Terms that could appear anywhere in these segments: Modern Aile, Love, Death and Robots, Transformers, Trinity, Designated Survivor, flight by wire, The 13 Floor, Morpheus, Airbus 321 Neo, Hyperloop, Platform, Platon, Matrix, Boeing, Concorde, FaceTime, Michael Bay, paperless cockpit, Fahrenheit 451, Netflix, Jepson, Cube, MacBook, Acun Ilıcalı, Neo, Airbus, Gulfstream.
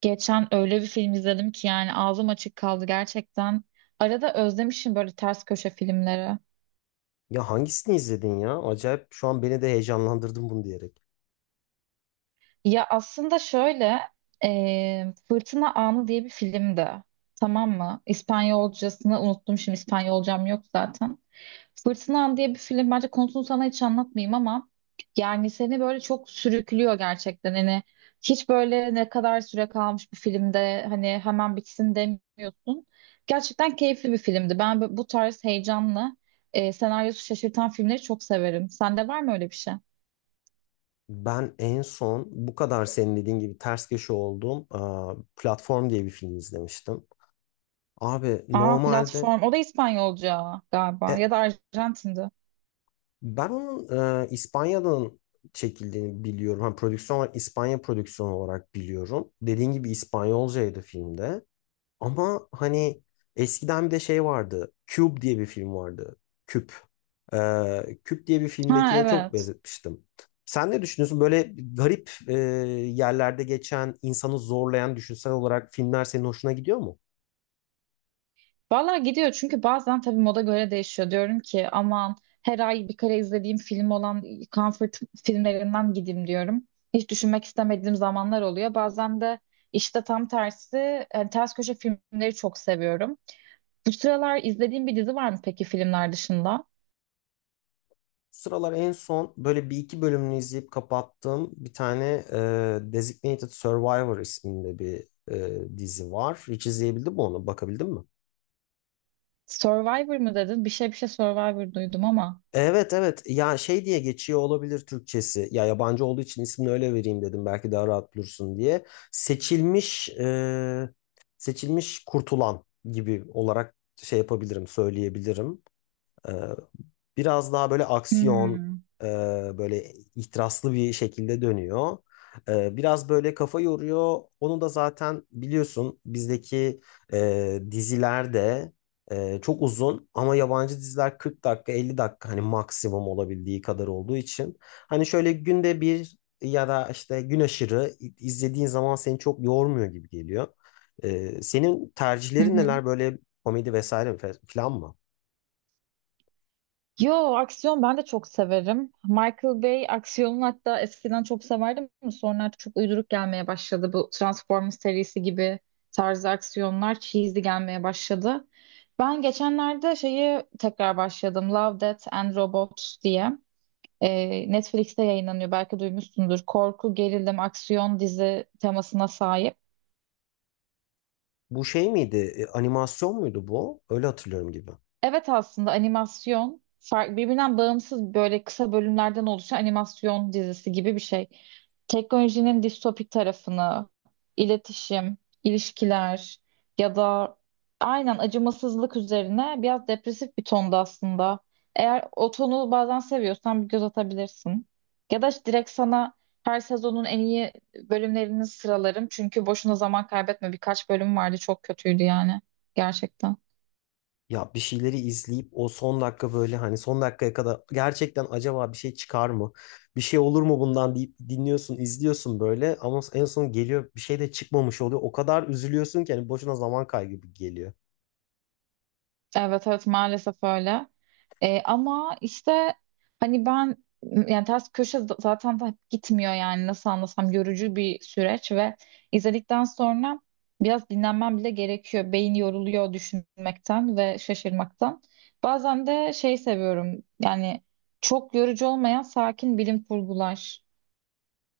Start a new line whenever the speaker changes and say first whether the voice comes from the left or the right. right: Geçen öyle bir film izledim ki yani ağzım açık kaldı gerçekten. Arada özlemişim böyle ters köşe filmleri.
left: Ya hangisini izledin ya? Acayip şu an beni de heyecanlandırdın bunu diyerek.
right: Ya aslında şöyle Fırtına Anı diye bir filmdi. Tamam mı? İspanyolcasını unuttum, şimdi İspanyolcam yok zaten. Fırtınam diye bir film, bence konusunu sana hiç anlatmayayım ama yani seni böyle çok sürüklüyor gerçekten, hani hiç böyle ne kadar süre kalmış bir filmde hani hemen bitsin demiyorsun. Gerçekten keyifli bir filmdi. Ben bu tarz heyecanlı, senaryosu şaşırtan filmleri çok severim. Sende var mı öyle bir şey?
left: Ben en son bu kadar senin dediğin gibi ters köşe olduğum Platform diye bir film izlemiştim. Abi
right: Aa,
left: normalde
right: Platform. O da İspanyolca galiba,
left: e,
right: ya da Arjantin'di.
left: ben onun İspanya'dan çekildiğini biliyorum. Hani prodüksiyon olarak İspanya prodüksiyonu olarak biliyorum. Dediğin gibi İspanyolcaydı filmde. Ama hani eskiden bir de şey vardı. Cube diye bir film vardı. Küp. Küp diye bir
right: Ha,
left: filmdekine çok
right: evet.
left: benzetmiştim. Sen ne düşünüyorsun? Böyle garip yerlerde geçen, insanı zorlayan düşünsel olarak filmler senin hoşuna gidiyor mu?
right: Valla gidiyor, çünkü bazen tabii moda göre değişiyor. Diyorum ki aman, her ay bir kere izlediğim film olan comfort filmlerinden gideyim diyorum. Hiç düşünmek istemediğim zamanlar oluyor. Bazen de işte tam tersi, ters köşe filmleri çok seviyorum. Bu sıralar izlediğim bir dizi var mı peki filmler dışında?
left: Bu sıralar en son böyle bir iki bölümünü izleyip kapattığım bir tane Designated Survivor isminde bir dizi var. Hiç izleyebildin mi onu? Bakabildin mi?
right: Survivor mı dedin? Bir şey Survivor duydum ama.
left: Evet, evet, ya şey diye geçiyor olabilir Türkçesi, ya yabancı olduğu için ismini öyle vereyim dedim belki daha rahat bulursun diye. Seçilmiş, seçilmiş kurtulan gibi olarak şey yapabilirim, söyleyebilirim. Biraz daha böyle aksiyon,
right: Hmm.
left: e, böyle ihtiraslı bir şekilde dönüyor. Biraz böyle kafa yoruyor. Onu da zaten biliyorsun, bizdeki dizilerde çok uzun, ama yabancı diziler 40 dakika 50 dakika hani maksimum olabildiği kadar olduğu için, hani şöyle günde bir ya da işte gün aşırı izlediğin zaman seni çok yormuyor gibi geliyor. Senin
right: Hı
left: tercihlerin
right: hı.
left: neler böyle, komedi vesaire falan mı?
right: Yo, aksiyon ben de çok severim. Michael Bay aksiyonunu hatta eskiden çok severdim ama sonra artık çok uyduruk gelmeye başladı. Bu Transformers serisi gibi tarzı aksiyonlar cheesy gelmeye başladı. Ben geçenlerde şeyi tekrar başladım. Love, Death and Robots diye. Netflix'te yayınlanıyor, belki duymuşsundur. Korku, gerilim, aksiyon dizi temasına sahip.
left: Bu şey miydi? Animasyon muydu bu? Öyle hatırlıyorum gibi.
right: Evet, aslında animasyon, fark birbirinden bağımsız böyle kısa bölümlerden oluşan animasyon dizisi gibi bir şey. Teknolojinin distopik tarafını, iletişim, ilişkiler ya da aynen acımasızlık üzerine biraz depresif bir tonda aslında. Eğer o tonu bazen seviyorsan bir göz atabilirsin. Ya da direkt sana her sezonun en iyi bölümlerini sıralarım. Çünkü boşuna zaman kaybetme. Birkaç bölüm vardı çok kötüydü yani gerçekten.
left: Ya bir şeyleri izleyip o son dakika, böyle hani son dakikaya kadar, gerçekten acaba bir şey çıkar mı? Bir şey olur mu bundan deyip dinliyorsun, izliyorsun böyle, ama en son geliyor, bir şey de çıkmamış oluyor. O kadar üzülüyorsun ki hani boşuna zaman kaybı gibi geliyor.
right: Evet evet, maalesef öyle. Ama işte hani ben yani ters köşe zaten da gitmiyor, yani nasıl anlasam, yorucu bir süreç ve izledikten sonra biraz dinlenmem bile gerekiyor. Beyin yoruluyor düşünmekten ve şaşırmaktan. Bazen de şey seviyorum, yani çok yorucu olmayan sakin bilim kurgular.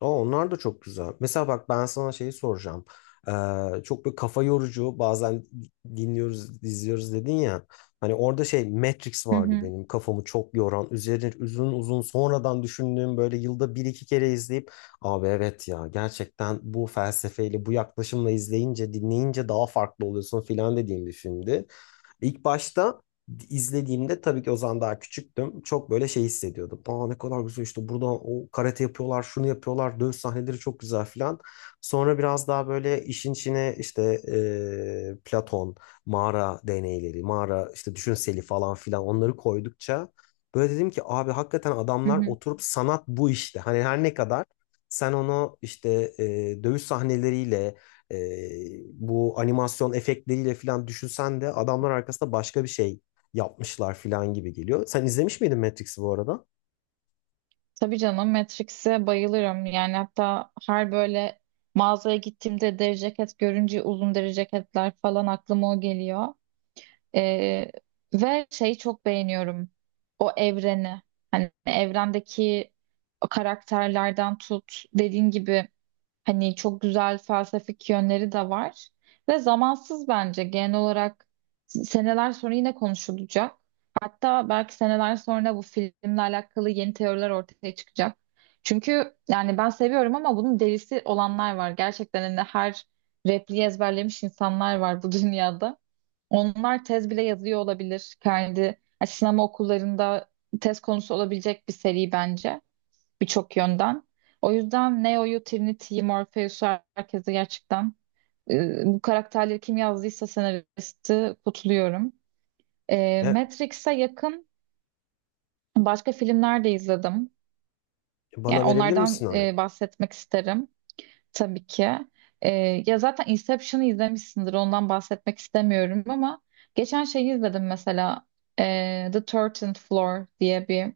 left: Aa, onlar da çok güzel. Mesela bak, ben sana şeyi soracağım. Çok böyle kafa yorucu bazen dinliyoruz, izliyoruz dedin ya. Hani orada şey Matrix
right: Hı
left: vardı
right: hı,
left: benim kafamı çok yoran. Üzerine uzun uzun sonradan düşündüğüm, böyle yılda bir iki kere izleyip, abi evet ya, gerçekten bu felsefeyle bu yaklaşımla izleyince dinleyince daha farklı oluyorsun filan dediğim bir filmdi. İlk başta izlediğimde, tabii ki o zaman daha küçüktüm, çok böyle şey hissediyordum. Aa, ne kadar güzel, işte burada o karate yapıyorlar, şunu yapıyorlar, dövüş sahneleri çok güzel filan. Sonra biraz daha böyle işin içine, işte Platon, mağara deneyleri, mağara işte düşünseli falan filan, onları koydukça böyle dedim ki, abi hakikaten
right: hı
left: adamlar
right: hı.
left: oturup, sanat bu işte. Hani her ne kadar sen onu işte dövüş sahneleriyle e, bu animasyon efektleriyle falan düşünsen de, adamlar arkasında başka bir şey yapmışlar falan gibi geliyor. Sen izlemiş miydin Matrix'i bu arada?
right: Tabii canım, Matrix'e bayılırım. Yani hatta her böyle mağazaya gittiğimde deri ceket görünce, uzun deri ceketler falan, aklıma o geliyor. Ee, ve şeyi çok beğeniyorum. O evreni. Hani evrendeki o karakterlerden tut. Dediğin gibi, hani çok güzel felsefik yönleri de var. Ve zamansız bence genel olarak, seneler sonra yine konuşulacak. Hatta belki seneler sonra bu filmle alakalı yeni teoriler ortaya çıkacak. Çünkü yani ben seviyorum ama bunun delisi olanlar var. Gerçekten hani her repliği ezberlemiş insanlar var bu dünyada. Onlar tez bile yazıyor olabilir. Kendi yani sinema okullarında tez konusu olabilecek bir seri bence, birçok yönden. O yüzden Neo'yu, Trinity'yi, Morpheus'u, herkese gerçekten, bu karakterleri kim yazdıysa senaristi kutluyorum. E,
left: E,
right: Matrix'e yakın başka filmler de izledim.
left: Bana
right: Yani
left: verebilir
right: onlardan
left: misin örnek?
right: bahsetmek isterim tabii ki. E, ya zaten Inception'ı izlemişsindir, ondan bahsetmek istemiyorum ama geçen şeyi izledim mesela, The 13 Floor diye bir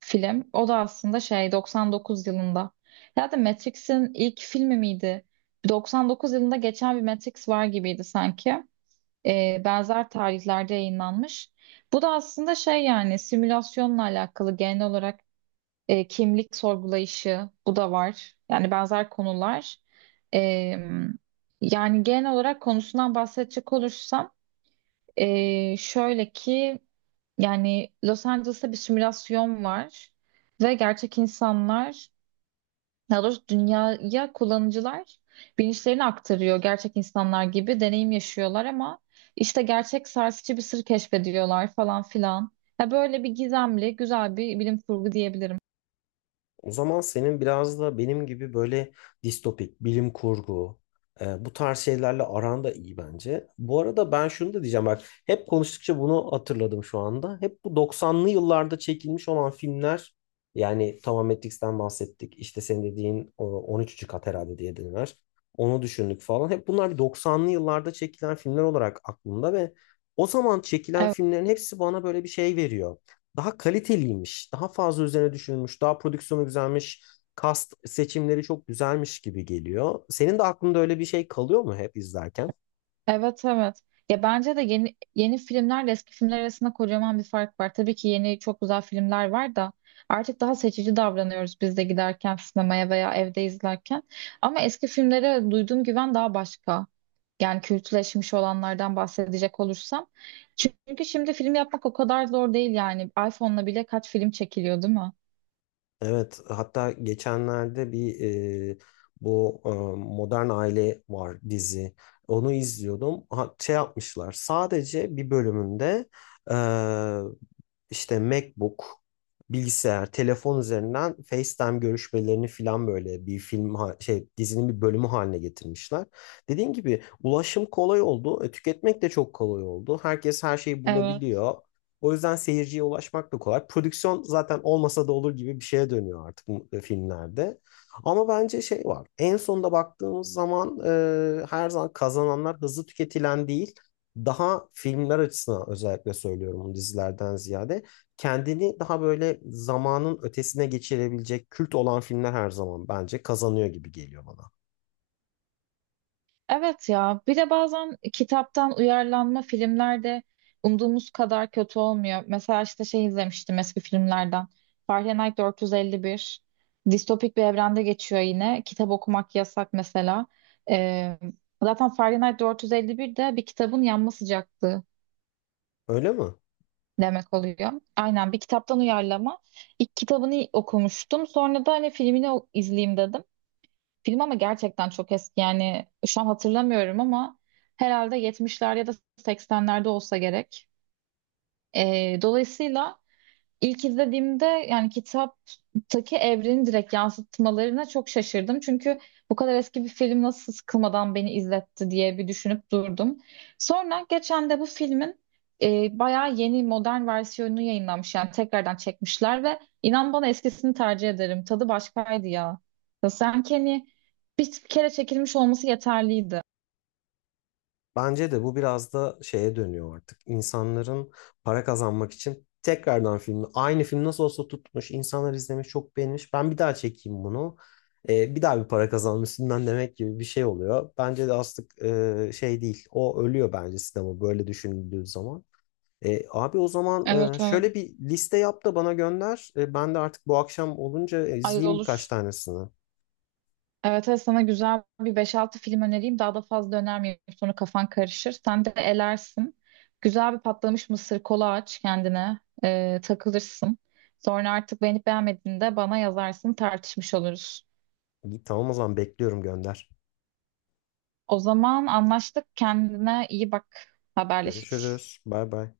right: film. O da aslında şey, 99 yılında. Ya da Matrix'in ilk filmi miydi? 99 yılında geçen bir Matrix var gibiydi sanki. Benzer tarihlerde yayınlanmış. Bu da aslında şey, yani simülasyonla alakalı genel olarak kimlik sorgulayışı bu da var. Yani benzer konular. Ee, yani genel olarak konusundan bahsedecek olursam, şöyle ki, yani Los Angeles'ta bir simülasyon var ve gerçek insanlar, daha doğrusu dünyaya kullanıcılar bilinçlerini aktarıyor, gerçek insanlar gibi deneyim yaşıyorlar ama işte gerçek sarsıcı bir sır keşfediyorlar falan filan. Ya böyle bir gizemli, güzel bir bilim kurgu diyebilirim.
left: O zaman senin biraz da benim gibi böyle distopik, bilim kurgu, bu tarz şeylerle aran da iyi bence. Bu arada ben şunu da diyeceğim bak, hep konuştukça bunu hatırladım şu anda. Hep bu 90'lı yıllarda çekilmiş olan filmler, yani tamam Matrix'ten bahsettik. İşte senin dediğin o 13. kat herhalde diye dediler, onu düşündük falan. Hep bunlar bir 90'lı yıllarda çekilen filmler olarak aklımda, ve o zaman çekilen filmlerin hepsi bana böyle bir şey veriyor: daha kaliteliymiş, daha fazla üzerine düşünülmüş, daha prodüksiyonu güzelmiş, cast seçimleri çok güzelmiş gibi geliyor. Senin de aklında öyle bir şey kalıyor mu hep izlerken?
right: Evet, evet. Ya bence de yeni yeni filmlerle eski filmler arasında kocaman bir fark var. Tabii ki yeni çok güzel filmler var da artık daha seçici davranıyoruz biz de, giderken sinemaya veya evde izlerken. Ama eski filmlere duyduğum güven daha başka. Yani kültleşmiş olanlardan bahsedecek olursam. Çünkü şimdi film yapmak o kadar zor değil yani. iPhone'la bile kaç film çekiliyor, değil mi?
left: Evet, hatta geçenlerde bir e, bu Modern Aile var, dizi. Onu izliyordum. Ha, şey yapmışlar. Sadece bir bölümünde e, işte MacBook, bilgisayar, telefon üzerinden FaceTime görüşmelerini filan böyle bir şey dizinin bir bölümü haline getirmişler. Dediğim gibi ulaşım kolay oldu, tüketmek de çok kolay oldu. Herkes her şeyi
right: Evet.
left: bulabiliyor. O yüzden seyirciye ulaşmak da kolay. Prodüksiyon zaten olmasa da olur gibi bir şeye dönüyor artık bu filmlerde. Ama bence şey var. En sonunda baktığımız zaman her zaman kazananlar hızlı tüketilen değil, daha filmler açısından özellikle söylüyorum bunu, dizilerden ziyade kendini daha böyle zamanın ötesine geçirebilecek, kült olan filmler her zaman bence kazanıyor gibi geliyor bana.
right: Evet ya, bir de bazen kitaptan uyarlanma filmlerde umduğumuz kadar kötü olmuyor. Mesela işte şey izlemiştim, eski filmlerden. Fahrenheit 451. Distopik bir evrende geçiyor yine. Kitap okumak yasak mesela. Ee, zaten Fahrenheit 451 de bir kitabın yanma sıcaklığı
left: Öyle mi?
right: demek oluyor. Aynen, bir kitaptan uyarlama. İlk kitabını okumuştum. Sonra da hani filmini izleyeyim dedim. Film ama gerçekten çok eski, yani şu an hatırlamıyorum ama herhalde yetmişler ya da seksenlerde olsa gerek. Dolayısıyla İlk izlediğimde, yani kitaptaki evrenin direkt yansıtmalarına çok şaşırdım. Çünkü bu kadar eski bir film nasıl sıkılmadan beni izletti diye bir düşünüp durdum. Sonra geçen de bu filmin bayağı yeni modern versiyonu yayınlanmış. Yani tekrardan çekmişler ve inan bana eskisini tercih ederim. Tadı başkaydı ya. Ya sanki hani bir kere çekilmiş olması yeterliydi.
left: Bence de bu biraz da şeye dönüyor artık. İnsanların para kazanmak için tekrardan filmi, aynı film nasıl olsa tutmuş, insanlar izlemiş, çok beğenmiş, ben bir daha çekeyim bunu. Bir daha bir para kazanma üstünden demek gibi bir şey oluyor. Bence de aslında şey değil. O ölüyor bence, sinema, böyle düşünüldüğü zaman. Abi o zaman
right: Evet, evet.
left: şöyle bir liste yap da bana gönder. Ben de artık bu akşam olunca
right: Ay,
left: izleyeyim birkaç
right: olur.
left: tanesini.
right: Evet, evet, sana güzel bir beş-altı film önereyim. Daha da fazla önermeyeyim, sonra kafan karışır, sen de elersin. Güzel bir patlamış mısır, kola aç kendine. Takılırsın. Sonra artık beğenip beğenmediğinde bana yazarsın. Tartışmış oluruz.
left: İyi, tamam, o zaman bekliyorum, gönder.
right: O zaman anlaştık. Kendine iyi bak. Haberleşiriz.
left: Görüşürüz. Bay bay.